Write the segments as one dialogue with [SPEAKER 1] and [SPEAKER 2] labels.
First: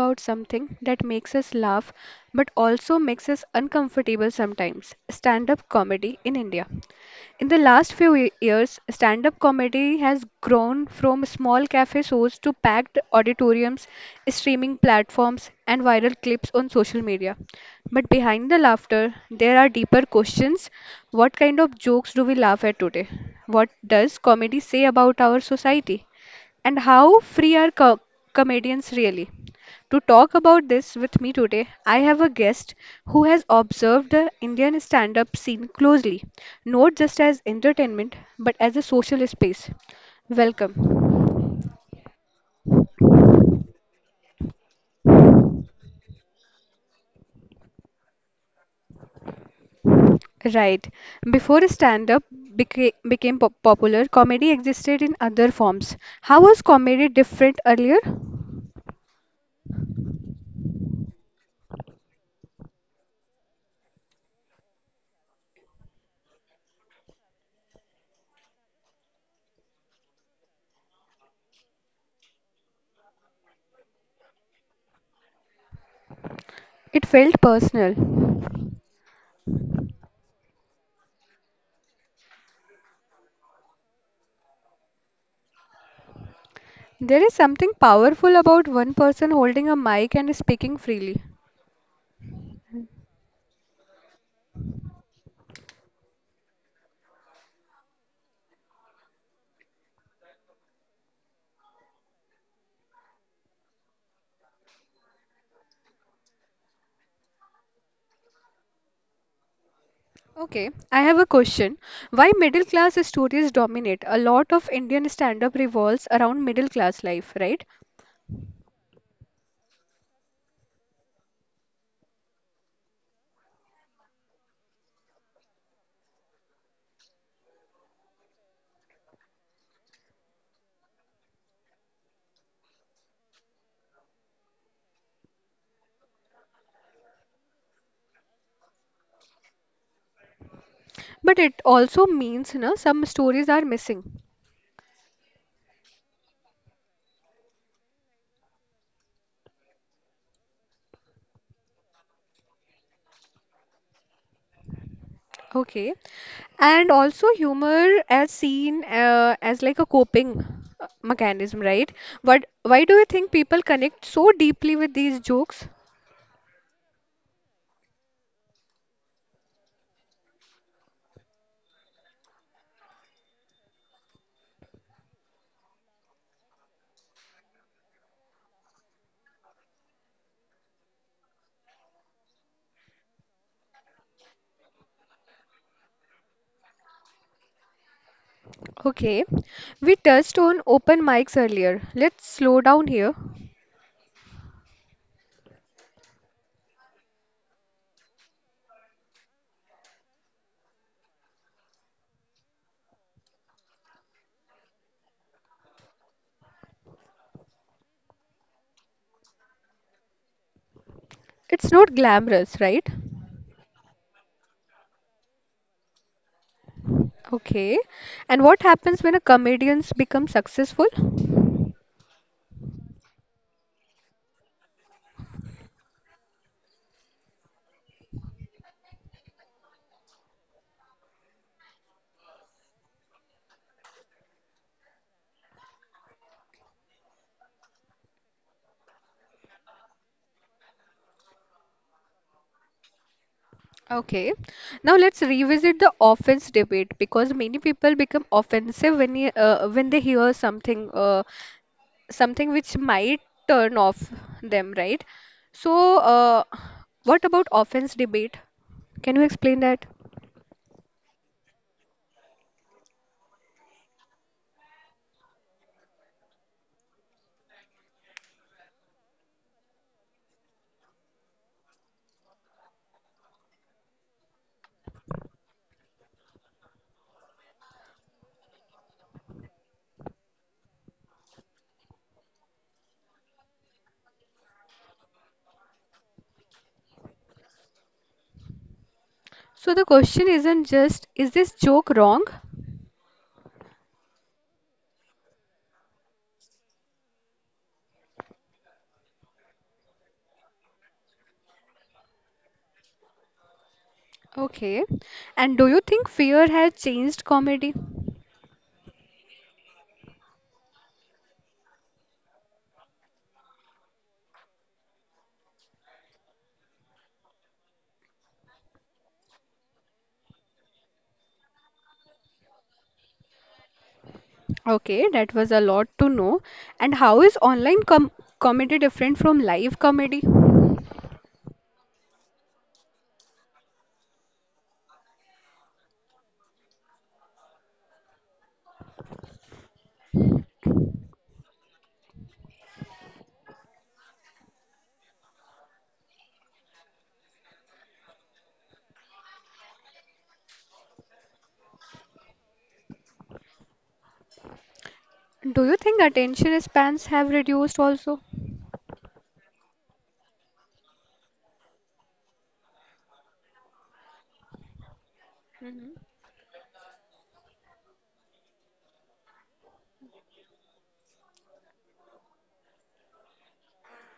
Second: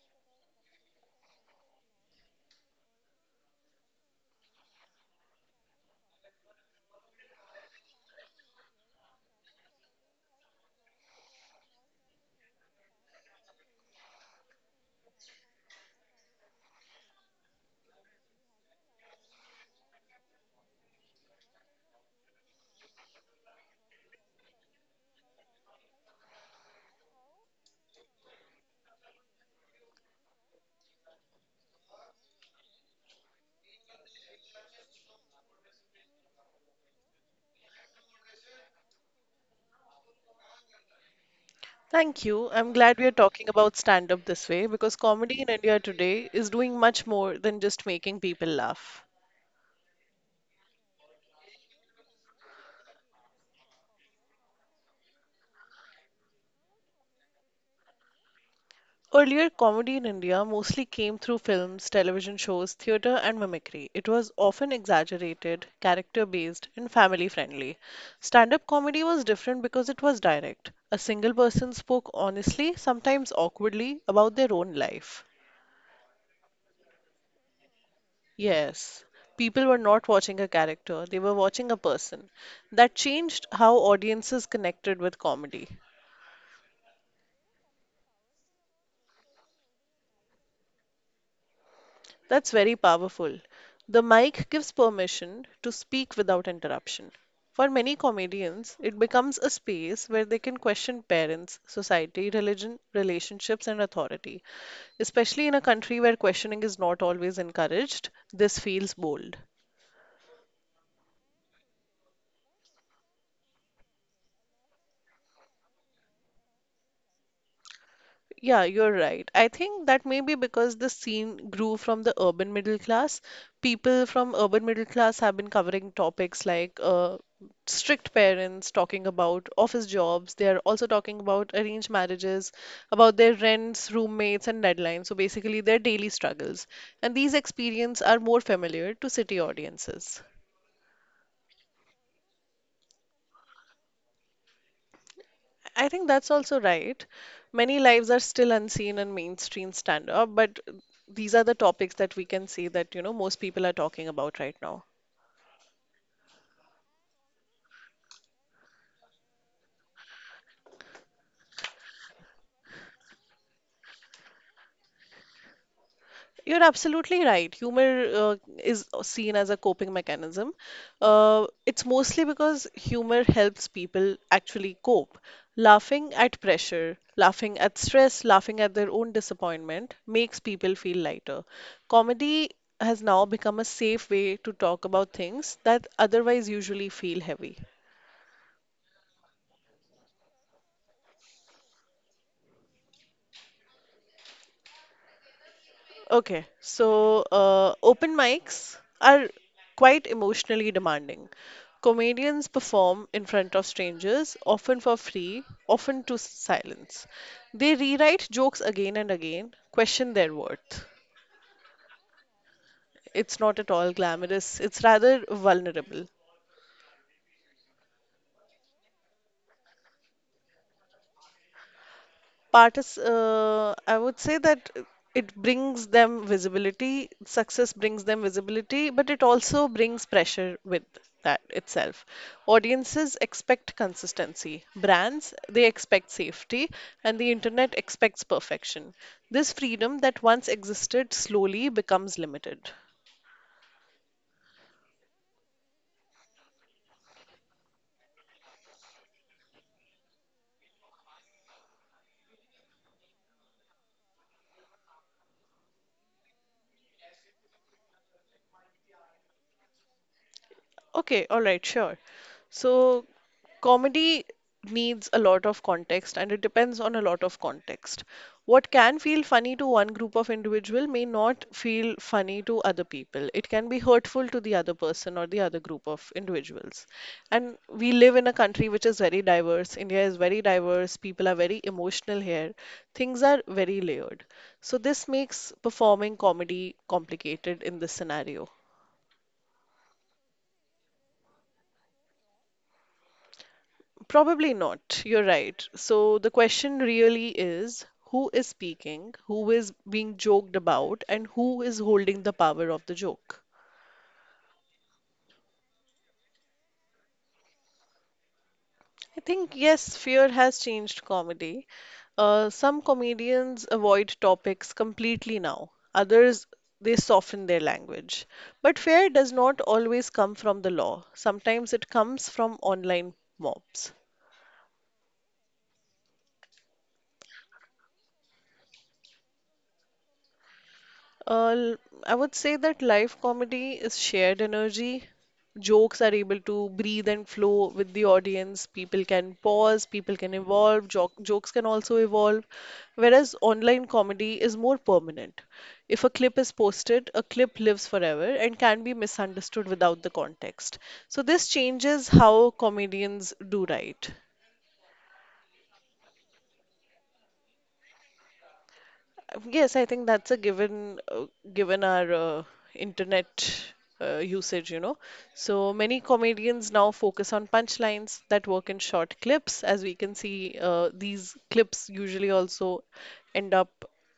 [SPEAKER 1] about something that makes us laugh but also makes us uncomfortable, sometimes stand up comedy in India. In the last few years, stand up comedy has grown from small cafe shows to packed auditoriums, streaming platforms, and viral clips on social media. But behind the laughter, there are deeper questions. What kind of jokes do we laugh at today? What does comedy say about our society? And how free are comedians really? To talk about this with me today, I have a guest who has observed the Indian stand up scene closely, not just as entertainment, but as a social space. Welcome.
[SPEAKER 2] Thank you. I'm glad we are talking about stand up this way because comedy in India today is doing much more than just making people laugh.
[SPEAKER 1] Right. Before stand up became popular, comedy existed in other forms. How was comedy different earlier?
[SPEAKER 2] Earlier, comedy in India mostly came through films, television shows, theatre, and mimicry. It was often exaggerated, character based, and family friendly. Stand up comedy was different because it was direct. A single person spoke honestly, sometimes awkwardly, about their own life.
[SPEAKER 1] It felt personal.
[SPEAKER 2] Yes, people were not watching a character, they were watching a person. That changed how audiences connected with comedy.
[SPEAKER 1] There is something powerful about one person holding a mic and speaking freely.
[SPEAKER 2] That's very powerful. The mic gives permission to speak without interruption. For many comedians, it becomes a space where they can question parents, society, religion, relationships, and authority. Especially in a country where questioning is not always encouraged, this feels bold.
[SPEAKER 1] Okay, I have a question. Why middle class stories dominate? A lot of Indian stand-up revolves around middle class life, right?
[SPEAKER 2] Yeah, you're right. I think that may be because the scene grew from the urban middle class. People from urban middle class have been covering topics like strict parents talking about office jobs. They are also talking about arranged marriages, about their rents, roommates, and deadlines. So basically, their daily struggles. And these experiences are more familiar to city audiences.
[SPEAKER 1] But it also means, you know, some stories are missing.
[SPEAKER 2] I think that's also right. Many lives are still unseen in mainstream stand up, but these are the topics that we can see most people are talking about right now.
[SPEAKER 1] Okay. And also humor as seen as like a coping mechanism, right? But why do you think people connect so deeply with these jokes?
[SPEAKER 2] You're absolutely right. Humor is seen as a coping mechanism. It's mostly because humor helps people actually cope. Laughing at pressure, laughing at stress, laughing at their own disappointment makes people feel lighter. Comedy has now become a safe way to talk about things that otherwise usually feel heavy.
[SPEAKER 1] Okay. We touched on open mics earlier. Let's slow down here.
[SPEAKER 2] Okay, so open mics are quite emotionally demanding. Comedians perform in front of strangers, often for free, often to silence. They rewrite jokes again and again, question their worth.
[SPEAKER 1] It's not glamorous, right?
[SPEAKER 2] It's not at all glamorous, it's rather vulnerable.
[SPEAKER 1] Okay. And what happens when a comedians become successful?
[SPEAKER 2] Partis I would say that it brings them visibility, success brings them visibility, but it also brings pressure with that itself. Audiences expect consistency, brands, they expect safety, and the internet expects perfection. This freedom that once existed slowly becomes limited.
[SPEAKER 1] Okay. Now let's revisit the offense debate because many people become offensive when when they hear something which might turn off them, right? So, uh, what about offense debate? Can you explain that?
[SPEAKER 2] Okay, all right, sure. So, comedy needs a lot of context and it depends on a lot of context. What can feel funny to one group of individual may not feel funny to other people. It can be hurtful to the other person or the other group of individuals. And we live in a country which is very diverse. India is very diverse. People are very emotional here. Things are very layered. So, this makes performing comedy complicated in this scenario.
[SPEAKER 1] So the question isn't just, is this joke wrong?
[SPEAKER 2] Probably not. You're right. So the question really is who is speaking, who is being joked about, and who is holding the power of the joke?
[SPEAKER 1] Okay. And do you think fear has changed comedy?
[SPEAKER 2] I think, yes, fear has changed comedy. Some comedians avoid topics completely now, others, they soften their language. But fear does not always come from the law, sometimes it comes from online mobs.
[SPEAKER 1] Okay, that was a lot to know. And how is online comedy different from live comedy?
[SPEAKER 2] Uh, l- I would say that live comedy is shared energy. Jokes are able to breathe and flow with the audience. People can pause, people can evolve, jokes can also evolve. Whereas online comedy is more permanent. If a clip is posted, a clip lives forever and can be misunderstood without the context. So, this changes how comedians do write.
[SPEAKER 1] Do you think attention spans have reduced also?
[SPEAKER 2] Yes, I think that's a given, given our internet usage. So
[SPEAKER 1] Mhm.
[SPEAKER 2] many comedians now focus on punchlines that work in short clips. As we can see, these clips usually also end up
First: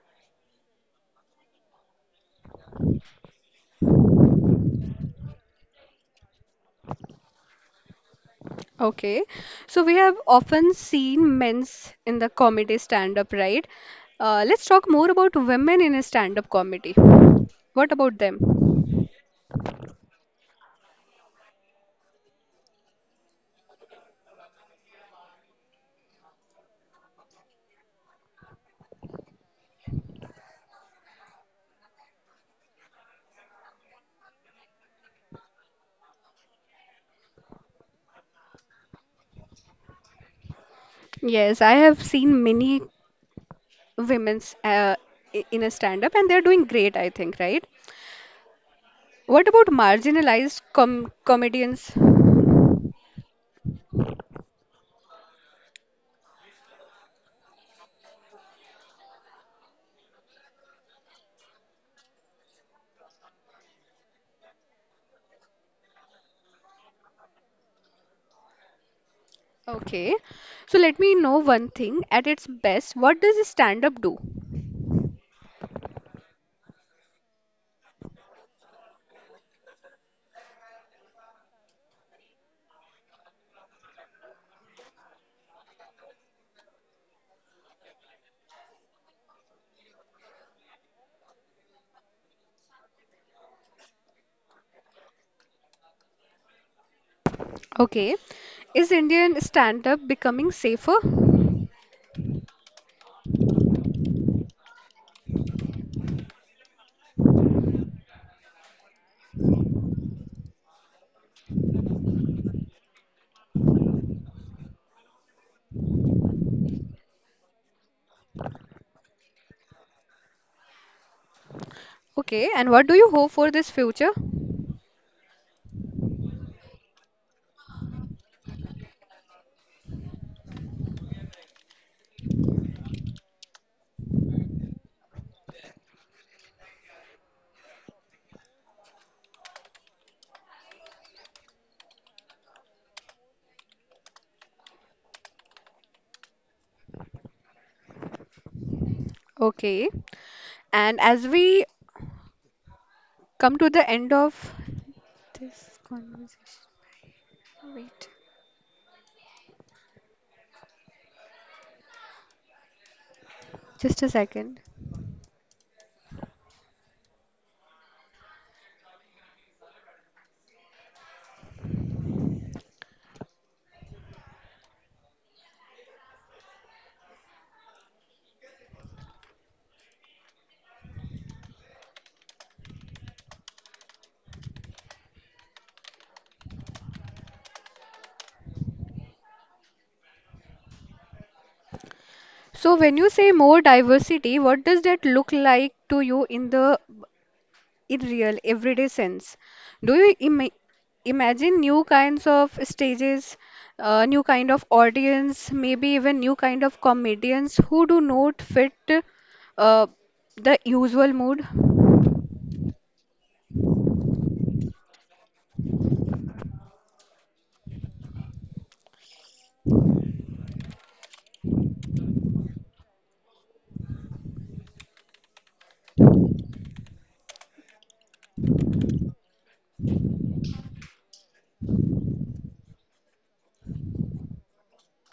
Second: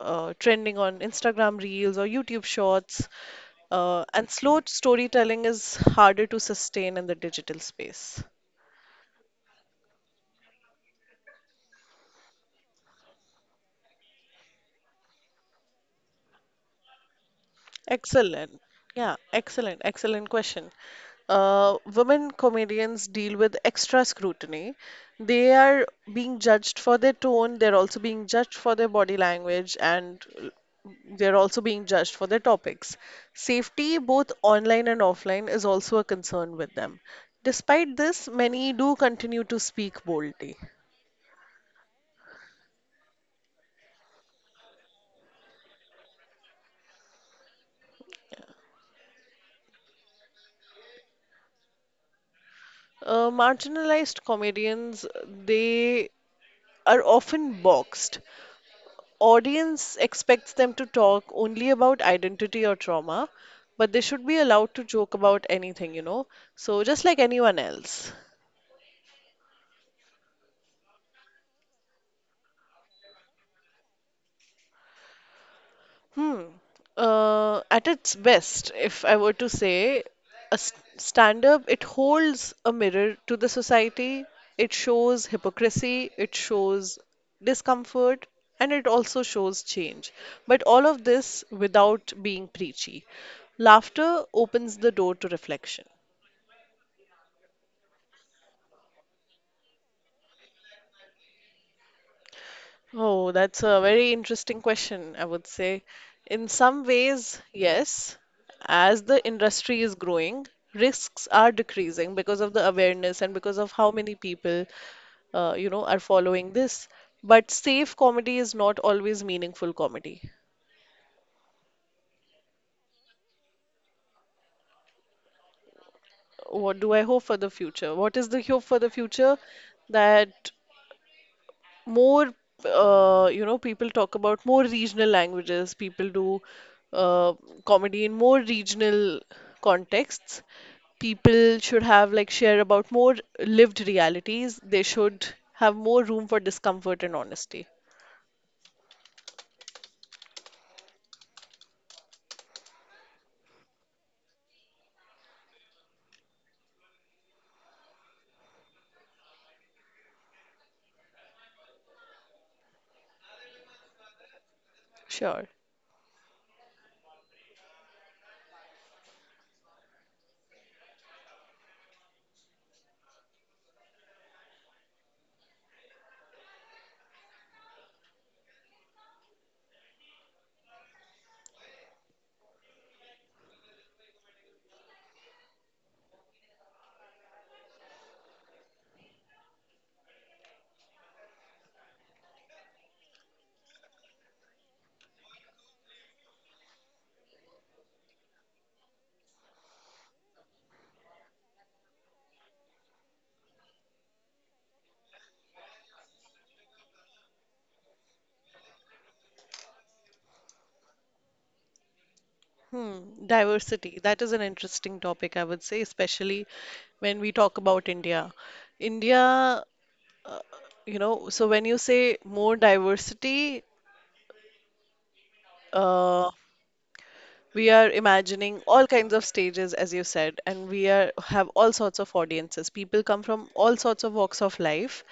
[SPEAKER 2] trending on Instagram Reels or YouTube Shorts. And slow storytelling is harder to sustain in the digital space.
[SPEAKER 1] Okay, so we have often seen men's in the comedy stand-up, right? Let's talk more about women in a stand-up comedy. What about them?
[SPEAKER 2] Excellent. Yeah, excellent question. Women comedians deal with extra scrutiny. They are being judged for their tone, they're also being judged for their body language, and they're also being judged for their topics. Safety, both online and offline, is also a concern with them. Despite this, many do continue to speak boldly.
[SPEAKER 1] Yes, I have seen many women's in a stand-up, and they're doing great, I think, right? What about marginalized comedians?
[SPEAKER 2] Marginalized comedians, they are often boxed. Audience expects them to talk only about identity or trauma, but they should be allowed to joke about anything. So just like anyone else.
[SPEAKER 1] Okay, so let me know one thing. At its best, what does stand up do?
[SPEAKER 2] Hmm. At its best, if I were to say, a stand up, it holds a mirror to the society. It shows hypocrisy, it shows discomfort, and it also shows change. But all of this without being preachy. Laughter opens the door to reflection.
[SPEAKER 1] Okay, is Indian stand up becoming safer?
[SPEAKER 2] Oh, that's a very interesting question, I would say. In some ways, yes. As the industry is growing, risks are decreasing because of the awareness and because of how many people are following this. But safe comedy is not always meaningful comedy.
[SPEAKER 1] Okay, and what do you hope for this future?
[SPEAKER 2] What do I hope for the future? What is the hope for the future? That more people talk about more regional languages, people do uh, comedy in more regional contexts. People should have like share about more lived realities. They should have more room for discomfort and honesty.
[SPEAKER 1] Okay, and as we come to the end of this conversation, wait just a second.
[SPEAKER 2] Sure.
[SPEAKER 1] So, when you say more diversity, what does that look like to you in the in real everyday sense. Do you imagine new kinds of stages, new kind of audience, maybe even new kind of comedians who do not fit uh, the usual mood?
[SPEAKER 2] hmm. Diversity, that is an interesting topic, I would say, especially when we talk about India. So when you say more diversity uh, we are imagining all kinds of stages, as you said, and we are have all sorts of audiences. People come from all sorts of walks of life.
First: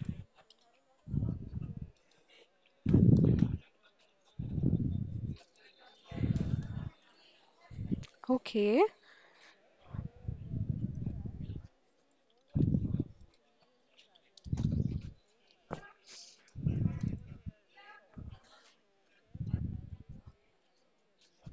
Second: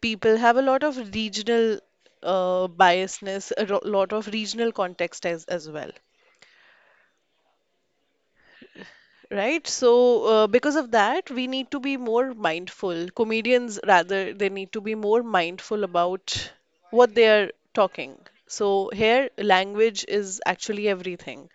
[SPEAKER 2] People have a lot of regional biasness, lot of regional context as well.
[SPEAKER 1] Okay.
[SPEAKER 2] Right. So, because of that, we need to be more mindful. Comedians, rather, they need to be more mindful about what they are talking. So, here, language is actually everything.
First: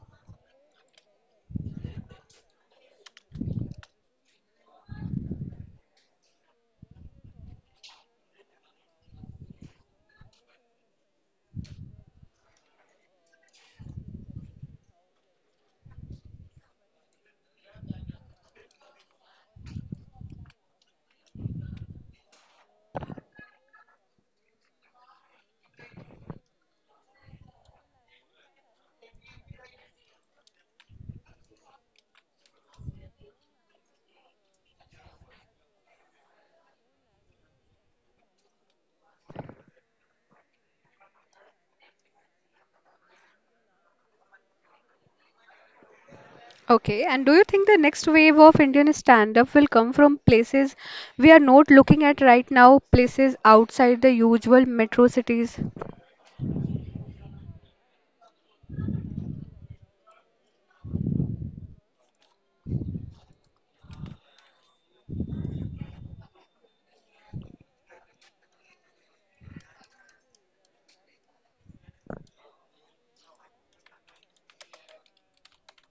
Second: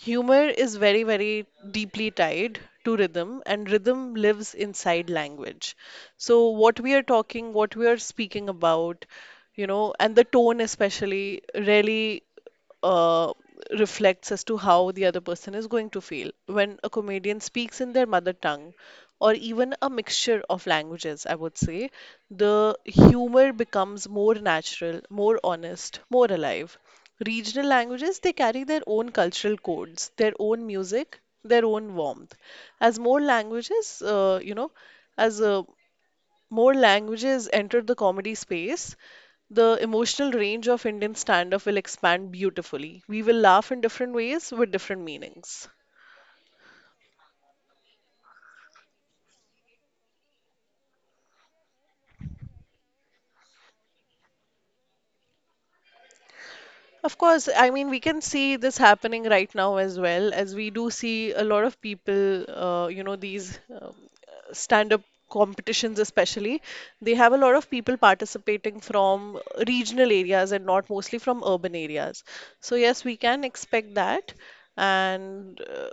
[SPEAKER 2] Humor is very, very deeply tied to rhythm, and rhythm lives inside language. So, what we are talking, what we are speaking about, you know, and the tone especially really uh, reflects as to how the other person is going to feel. When a comedian speaks in their mother tongue, or even a mixture of languages, I would say, the humor becomes more natural, more honest, more alive. Regional languages, they carry their own cultural codes, their own music, their own warmth. As more languages, you know, as more languages enter the comedy space, the emotional range of Indian stand up will expand beautifully. We will laugh in different ways with different meanings.
[SPEAKER 1] Okay, and do you think the next wave of Indian stand-up will come from places we are not looking at right now, places outside the usual metro cities?
[SPEAKER 2] Of course, I mean, we can see this happening right now as well, as we do see a lot of people, you know, these stand up competitions, especially, they have a lot of people participating from regional areas and not mostly from urban areas. So, yes, we can expect that. And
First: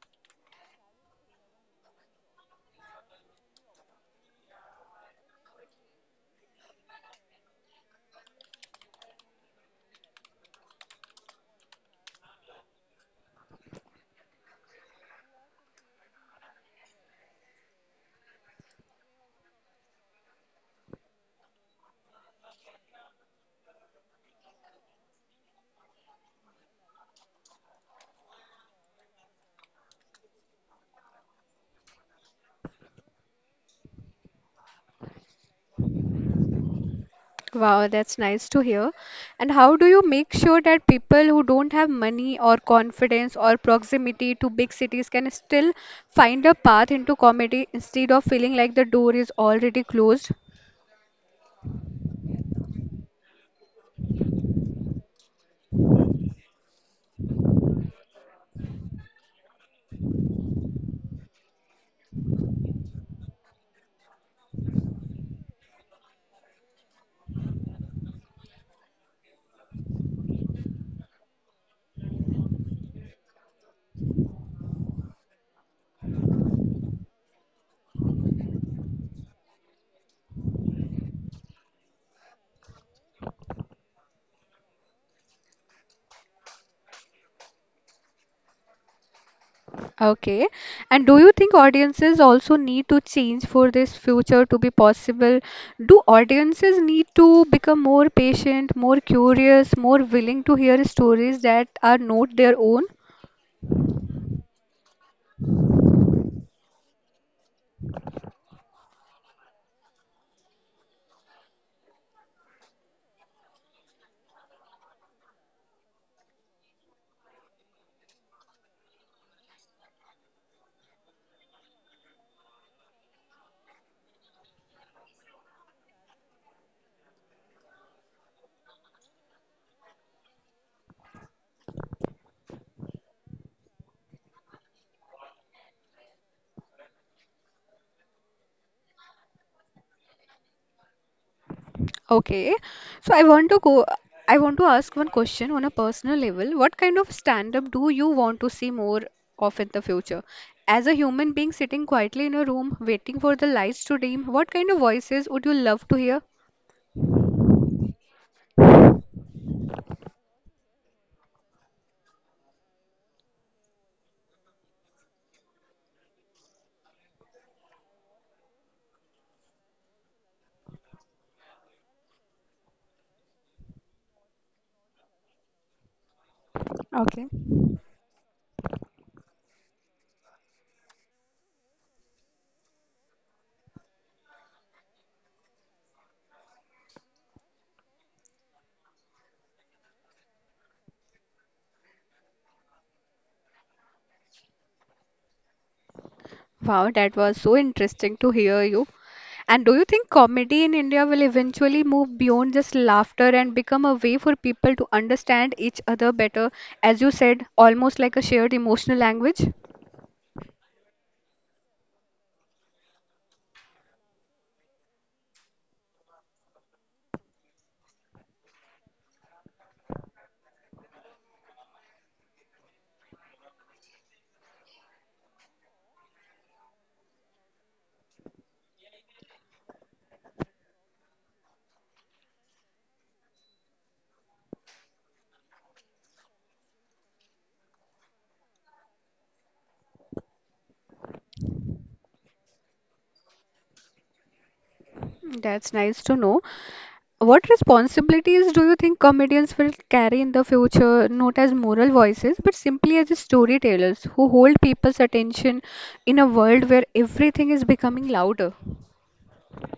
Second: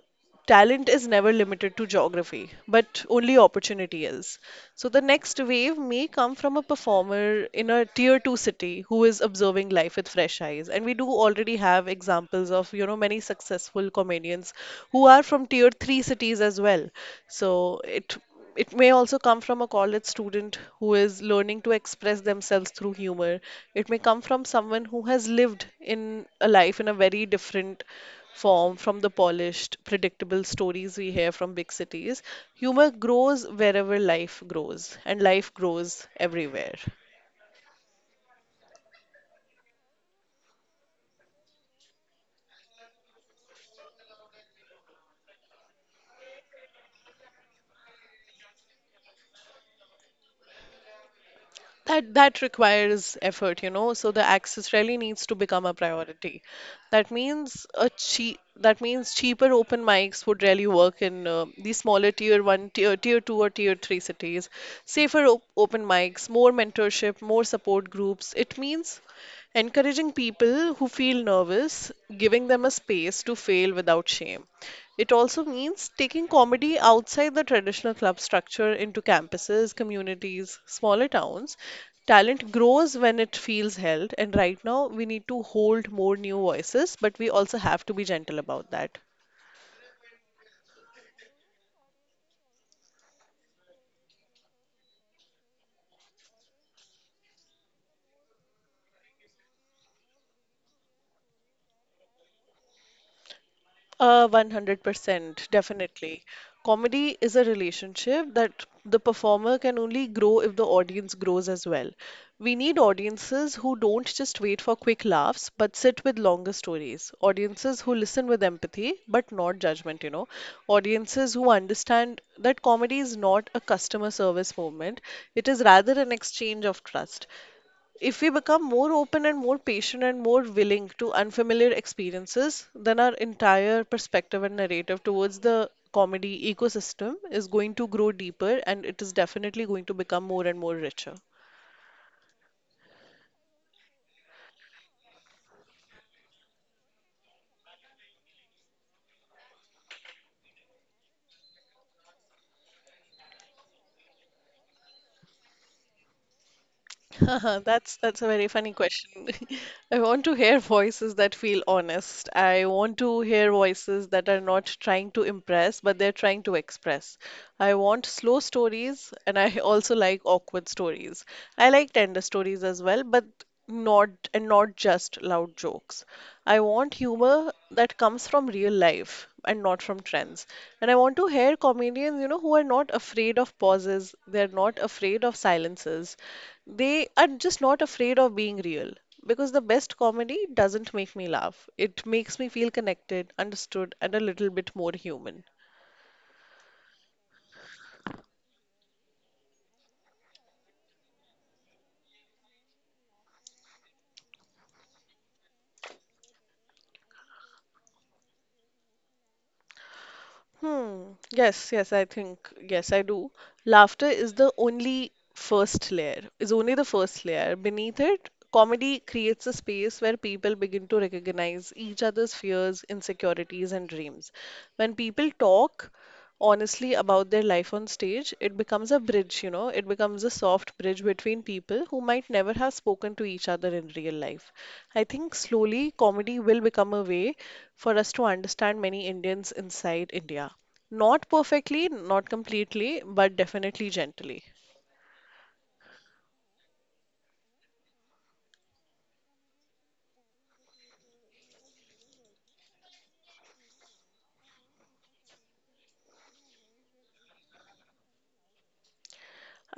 [SPEAKER 2] Talent is never limited to geography, but only opportunity is. So the next wave may come from a performer in a tier two city who is observing life with fresh eyes. And we do already have examples of, you know, many successful comedians who are from tier three cities as well. So it may also come from a college student who is learning to express themselves through humor. It may come from someone who has lived in a life in a very different form from the polished, predictable stories we hear from big cities. Humor grows wherever life grows, and life grows everywhere.
[SPEAKER 1] Wow, that's nice to hear. And how do you make sure that people who don't have money or confidence or proximity to big cities can still find a path into comedy instead of feeling like the door is already closed?
[SPEAKER 2] That requires effort, you know. So the access really needs to become a priority. That means a cheap that means cheaper open mics would really work in the smaller tier one, tier two, or tier three cities. Safer op open mics, more mentorship, more support groups. It means encouraging people who feel nervous, giving them a space to fail without shame. It also means taking comedy outside the traditional club structure into campuses, communities, smaller towns. Talent grows when it feels held, and right now we need to hold more new voices, but we also have to be gentle about that.
[SPEAKER 1] Okay. And do you think audiences also need to change for this future to be possible? Do audiences need to become more patient, more curious, more willing to hear stories that are not their own?
[SPEAKER 2] 100%, definitely. Comedy is a relationship that the performer can only grow if the audience grows as well. We need audiences who don't just wait for quick laughs, but sit with longer stories. Audiences who listen with empathy, but not judgment, you know. Audiences who understand that comedy is not a customer service movement, it is rather an exchange of trust. If we become more open and more patient and more willing to unfamiliar experiences, then our entire perspective and narrative towards the comedy ecosystem is going to grow deeper and it is definitely going to become more and more richer.
[SPEAKER 1] Okay, so I want to go. I want to ask one question on a personal level. What kind of stand-up do you want to see more of in the future? As a human being sitting quietly in a room waiting for the lights to dim, what kind of voices would you love to hear?
[SPEAKER 2] That's a very funny question. I want to hear voices that feel honest. I want to hear voices that are not trying to impress, but they're trying to express. I want slow stories, and I also like awkward stories. I like tender stories as well, but not just loud jokes. I want
[SPEAKER 1] Okay.
[SPEAKER 2] humor that comes from real life and not from trends. And I want to hear comedians, who are not afraid of pauses, they're not afraid of silences. They are just not afraid of being real. Because the best comedy doesn't make me laugh. It makes me feel connected, understood, and a little bit more human.
[SPEAKER 1] Wow, that was so interesting to hear you. And do you think comedy in India will eventually move beyond just laughter and become a way for people to understand each other better, as you said, almost like a shared emotional language?
[SPEAKER 2] Hmm. Yes, yes, I think, yes, I do. Laughter is the only first layer, is only the first layer. Beneath it, comedy creates a space where people begin to recognize each other's fears, insecurities, and dreams. When people talk, honestly about their life on stage, it becomes a bridge, it becomes a soft bridge between people who might never have spoken to each other in real life. I think slowly comedy will become a way for us to understand many Indians inside India. Not perfectly, not completely, but definitely gently.
[SPEAKER 1] That's nice to know. What responsibilities do you think comedians will carry in the future, not as moral voices, but simply as storytellers who hold people's attention in a world where everything is becoming louder?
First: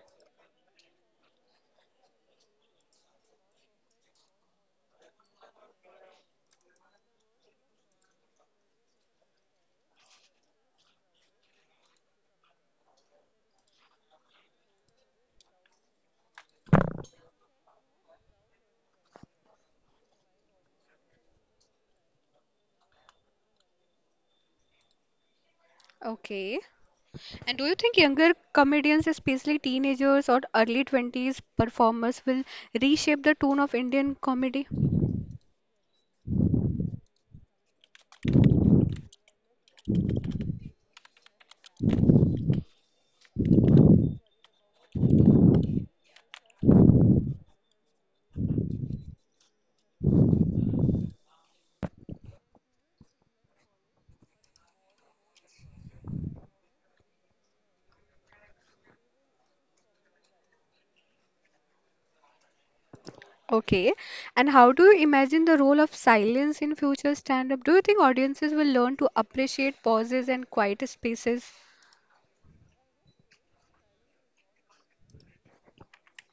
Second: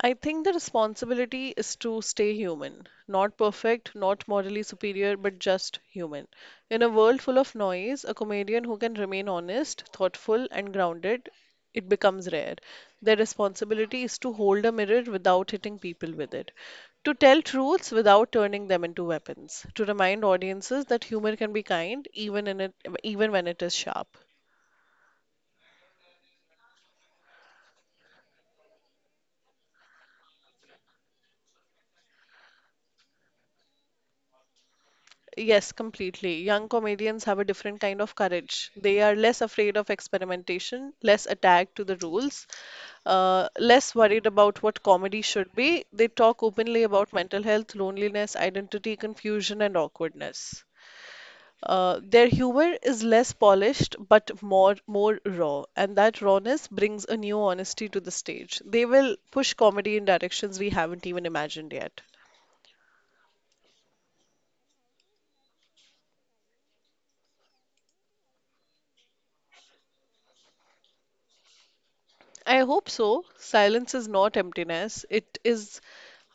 [SPEAKER 2] I think the responsibility is to stay human, not perfect, not morally superior, but just human. In a world full of noise, a comedian who can remain honest, thoughtful, and grounded, it becomes rare. Their responsibility is to hold a mirror without hitting people with it, to tell truths without turning them into weapons, to remind audiences that humor can be kind even in it, even when it is sharp.
[SPEAKER 1] Okay. And do you think younger comedians, especially teenagers or early 20s performers, will reshape the tone of Indian comedy?
[SPEAKER 2] Yes, completely. Young comedians have a different kind of courage. They are less afraid of experimentation, less attached to the rules, less worried about what comedy should be. They talk openly about mental health, loneliness, identity, confusion, and awkwardness. Their humor is less polished but more raw, and that rawness brings a new honesty to the stage. They will push comedy in directions we haven't even imagined yet.
[SPEAKER 1] Okay. And how do you imagine the role of silence in future stand-up? Do you think audiences will learn to appreciate pauses and quiet spaces?
[SPEAKER 2] I hope so. Silence is not emptiness, it is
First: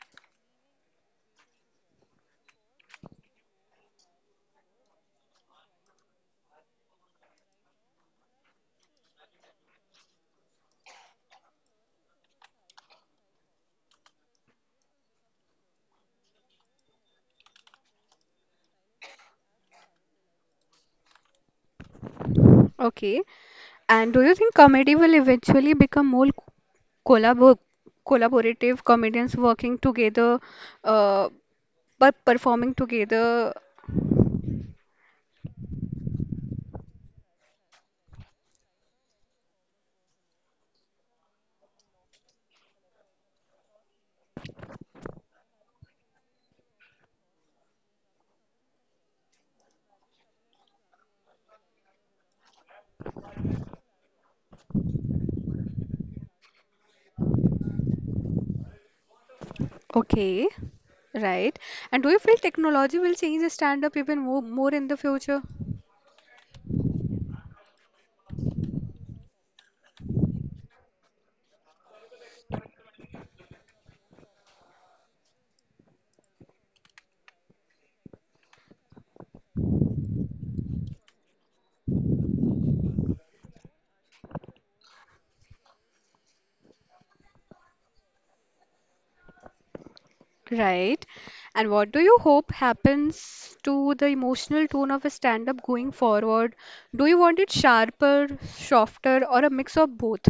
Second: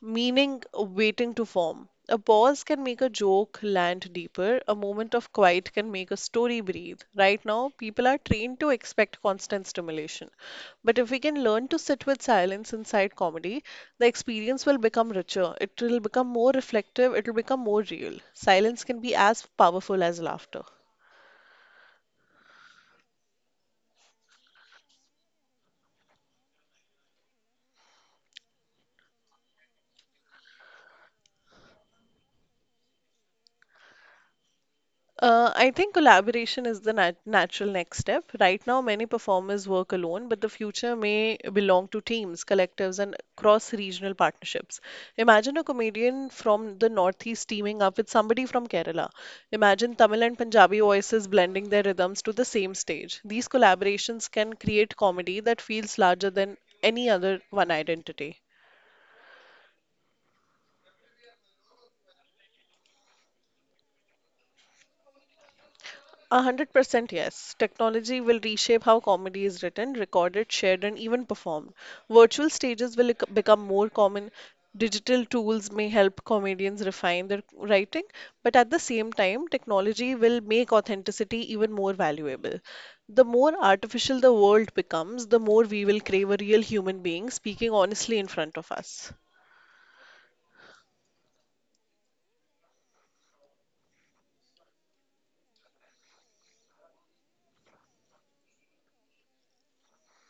[SPEAKER 2] meaning waiting to form. A pause can make a joke land deeper, a moment of quiet can make a story breathe. Right now, people are trained to expect constant stimulation. But if we can learn to sit with silence inside comedy, the experience will become richer, it will become more reflective, it will become more real. Silence can be as powerful as laughter.
[SPEAKER 1] Okay. And do you think comedy will eventually become more collabor collaborative comedians working together, uh, but performing together?
[SPEAKER 2] I think collaboration is the natural next step. Right now, many performers work alone, but the future may belong to teams, collectives, and cross-regional partnerships. Imagine a comedian from the Northeast teaming up with somebody from Kerala. Imagine Tamil and Punjabi voices blending their rhythms to the same stage. These collaborations can create comedy that feels larger than any other one identity.
[SPEAKER 1] Okay, right. And do you feel technology will change the stand-up even more, more in the future?
[SPEAKER 2] 100% yes. Technology will reshape how comedy is written, recorded, shared, and even performed. Virtual stages will become more common. Digital tools may help comedians refine their writing, but at the same time, technology will make authenticity even more valuable. The more artificial the world becomes, the more we will crave a real human being speaking honestly in front of us.
[SPEAKER 1] Right. And what do you hope happens to the emotional tone of a stand-up going forward? Do you want it sharper, softer, or a mix of both?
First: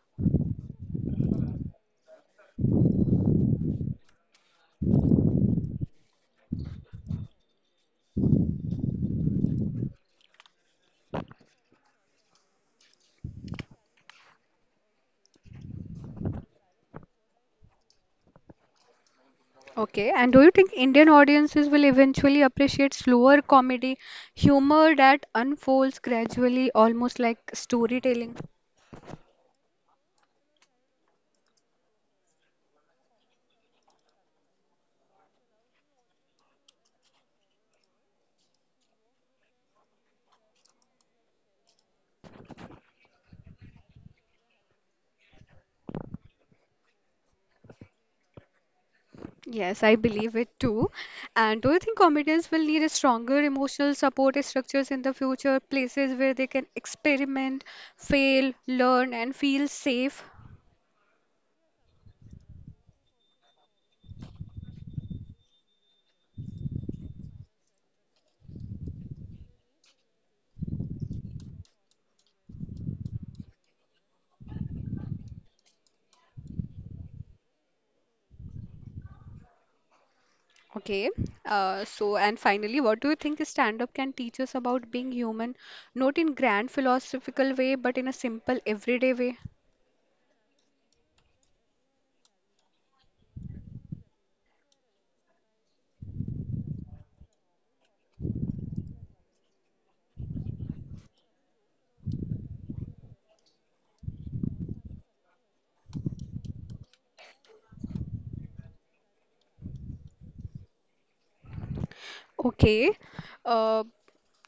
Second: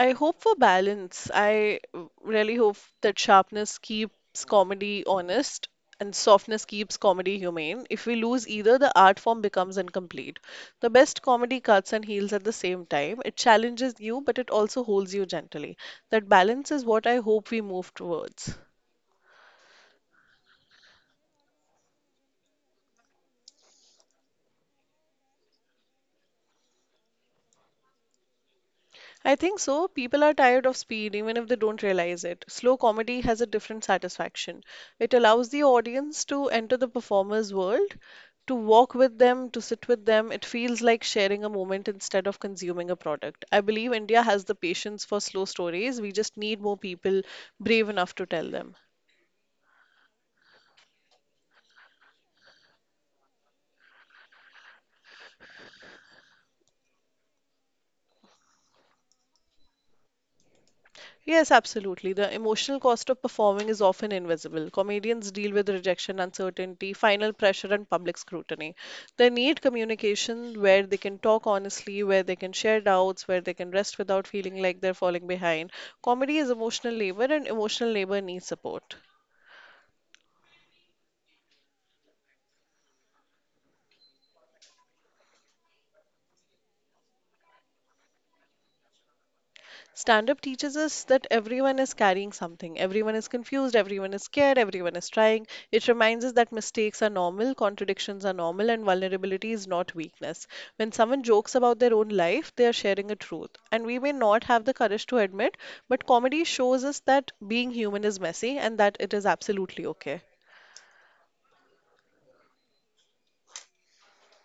[SPEAKER 2] I hope for balance. I really hope that sharpness keeps comedy honest and softness keeps comedy humane. If we lose either, the art form becomes incomplete. The best comedy cuts and heals at the same time. It challenges you, but it also holds you gently. That balance is what I hope we move towards.
[SPEAKER 1] Okay, and do you think Indian audiences will eventually appreciate slower comedy, humor that unfolds gradually, almost like storytelling?
[SPEAKER 2] I think so. People are tired of speed, even if they don't realize it. Slow comedy has a different satisfaction. It allows the audience to enter the performer's world, to walk with them, to sit with them. It feels like sharing a moment instead of consuming a product. I believe India has the patience for slow stories. We just need more people brave enough to tell them.
[SPEAKER 1] Yes, I believe it too. And do you think comedians will need a stronger emotional support structures in the future, places where they can experiment, fail, learn, and feel safe?
[SPEAKER 2] Yes, absolutely. The emotional cost of performing is often invisible. Comedians deal with rejection, uncertainty, final pressure, and public scrutiny. They need communication where they can talk honestly, where they can share doubts, where they can rest without feeling like they're falling behind. Comedy is emotional labor, and emotional labor needs support.
[SPEAKER 1] Okay, so and finally, what do you think stand-up can teach us about being human, not in grand philosophical way, but in a simple everyday way?
[SPEAKER 2] Stand up teaches us that everyone is carrying something. Everyone is confused, everyone is scared, everyone is trying. It reminds us that mistakes are normal, contradictions are normal, and vulnerability is not weakness. When someone jokes about their own life, they are sharing a truth. And we may not have the courage to admit, but comedy shows us that being human is messy and that it is absolutely okay.
[SPEAKER 1] Okay. Uh,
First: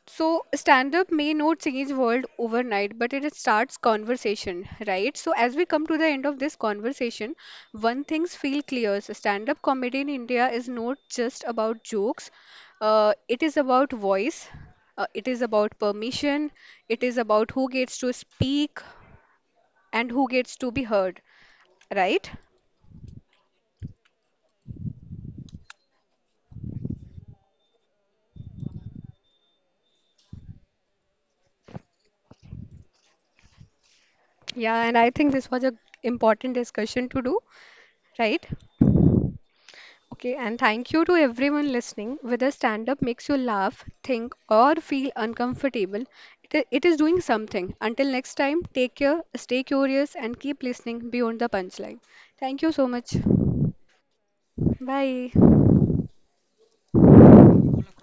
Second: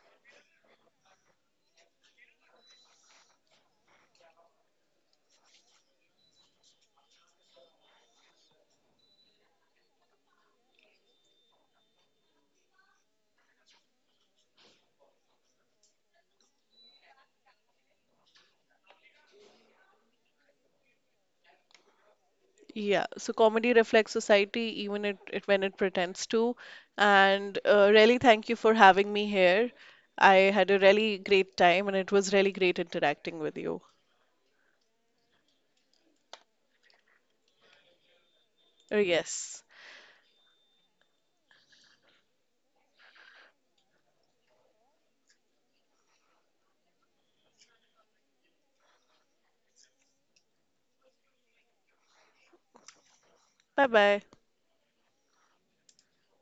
[SPEAKER 1] so stand-up may not change world overnight, but it starts conversation, right? So as we come to the end of this conversation, one thing's feel clear. So stand-up comedy in India is not just about jokes. It is about voice. It is about permission. It is about who gets to speak and who gets to be heard, right?
[SPEAKER 2] Yeah, so comedy reflects society even it, it when it pretends to. And really, thank you for having me here. I had a really great time and it was really great interacting with you.
[SPEAKER 1] Yeah, and I think this was a important discussion to do, right?
[SPEAKER 2] Yes.
[SPEAKER 1] Okay, and thank you to everyone listening. Whether stand up makes you laugh, think, or feel uncomfortable, it is doing something. Until next time, take care, stay curious, and keep listening beyond the punchline. Thank you so much.
[SPEAKER 2] Bye bye.
[SPEAKER 1] Bye.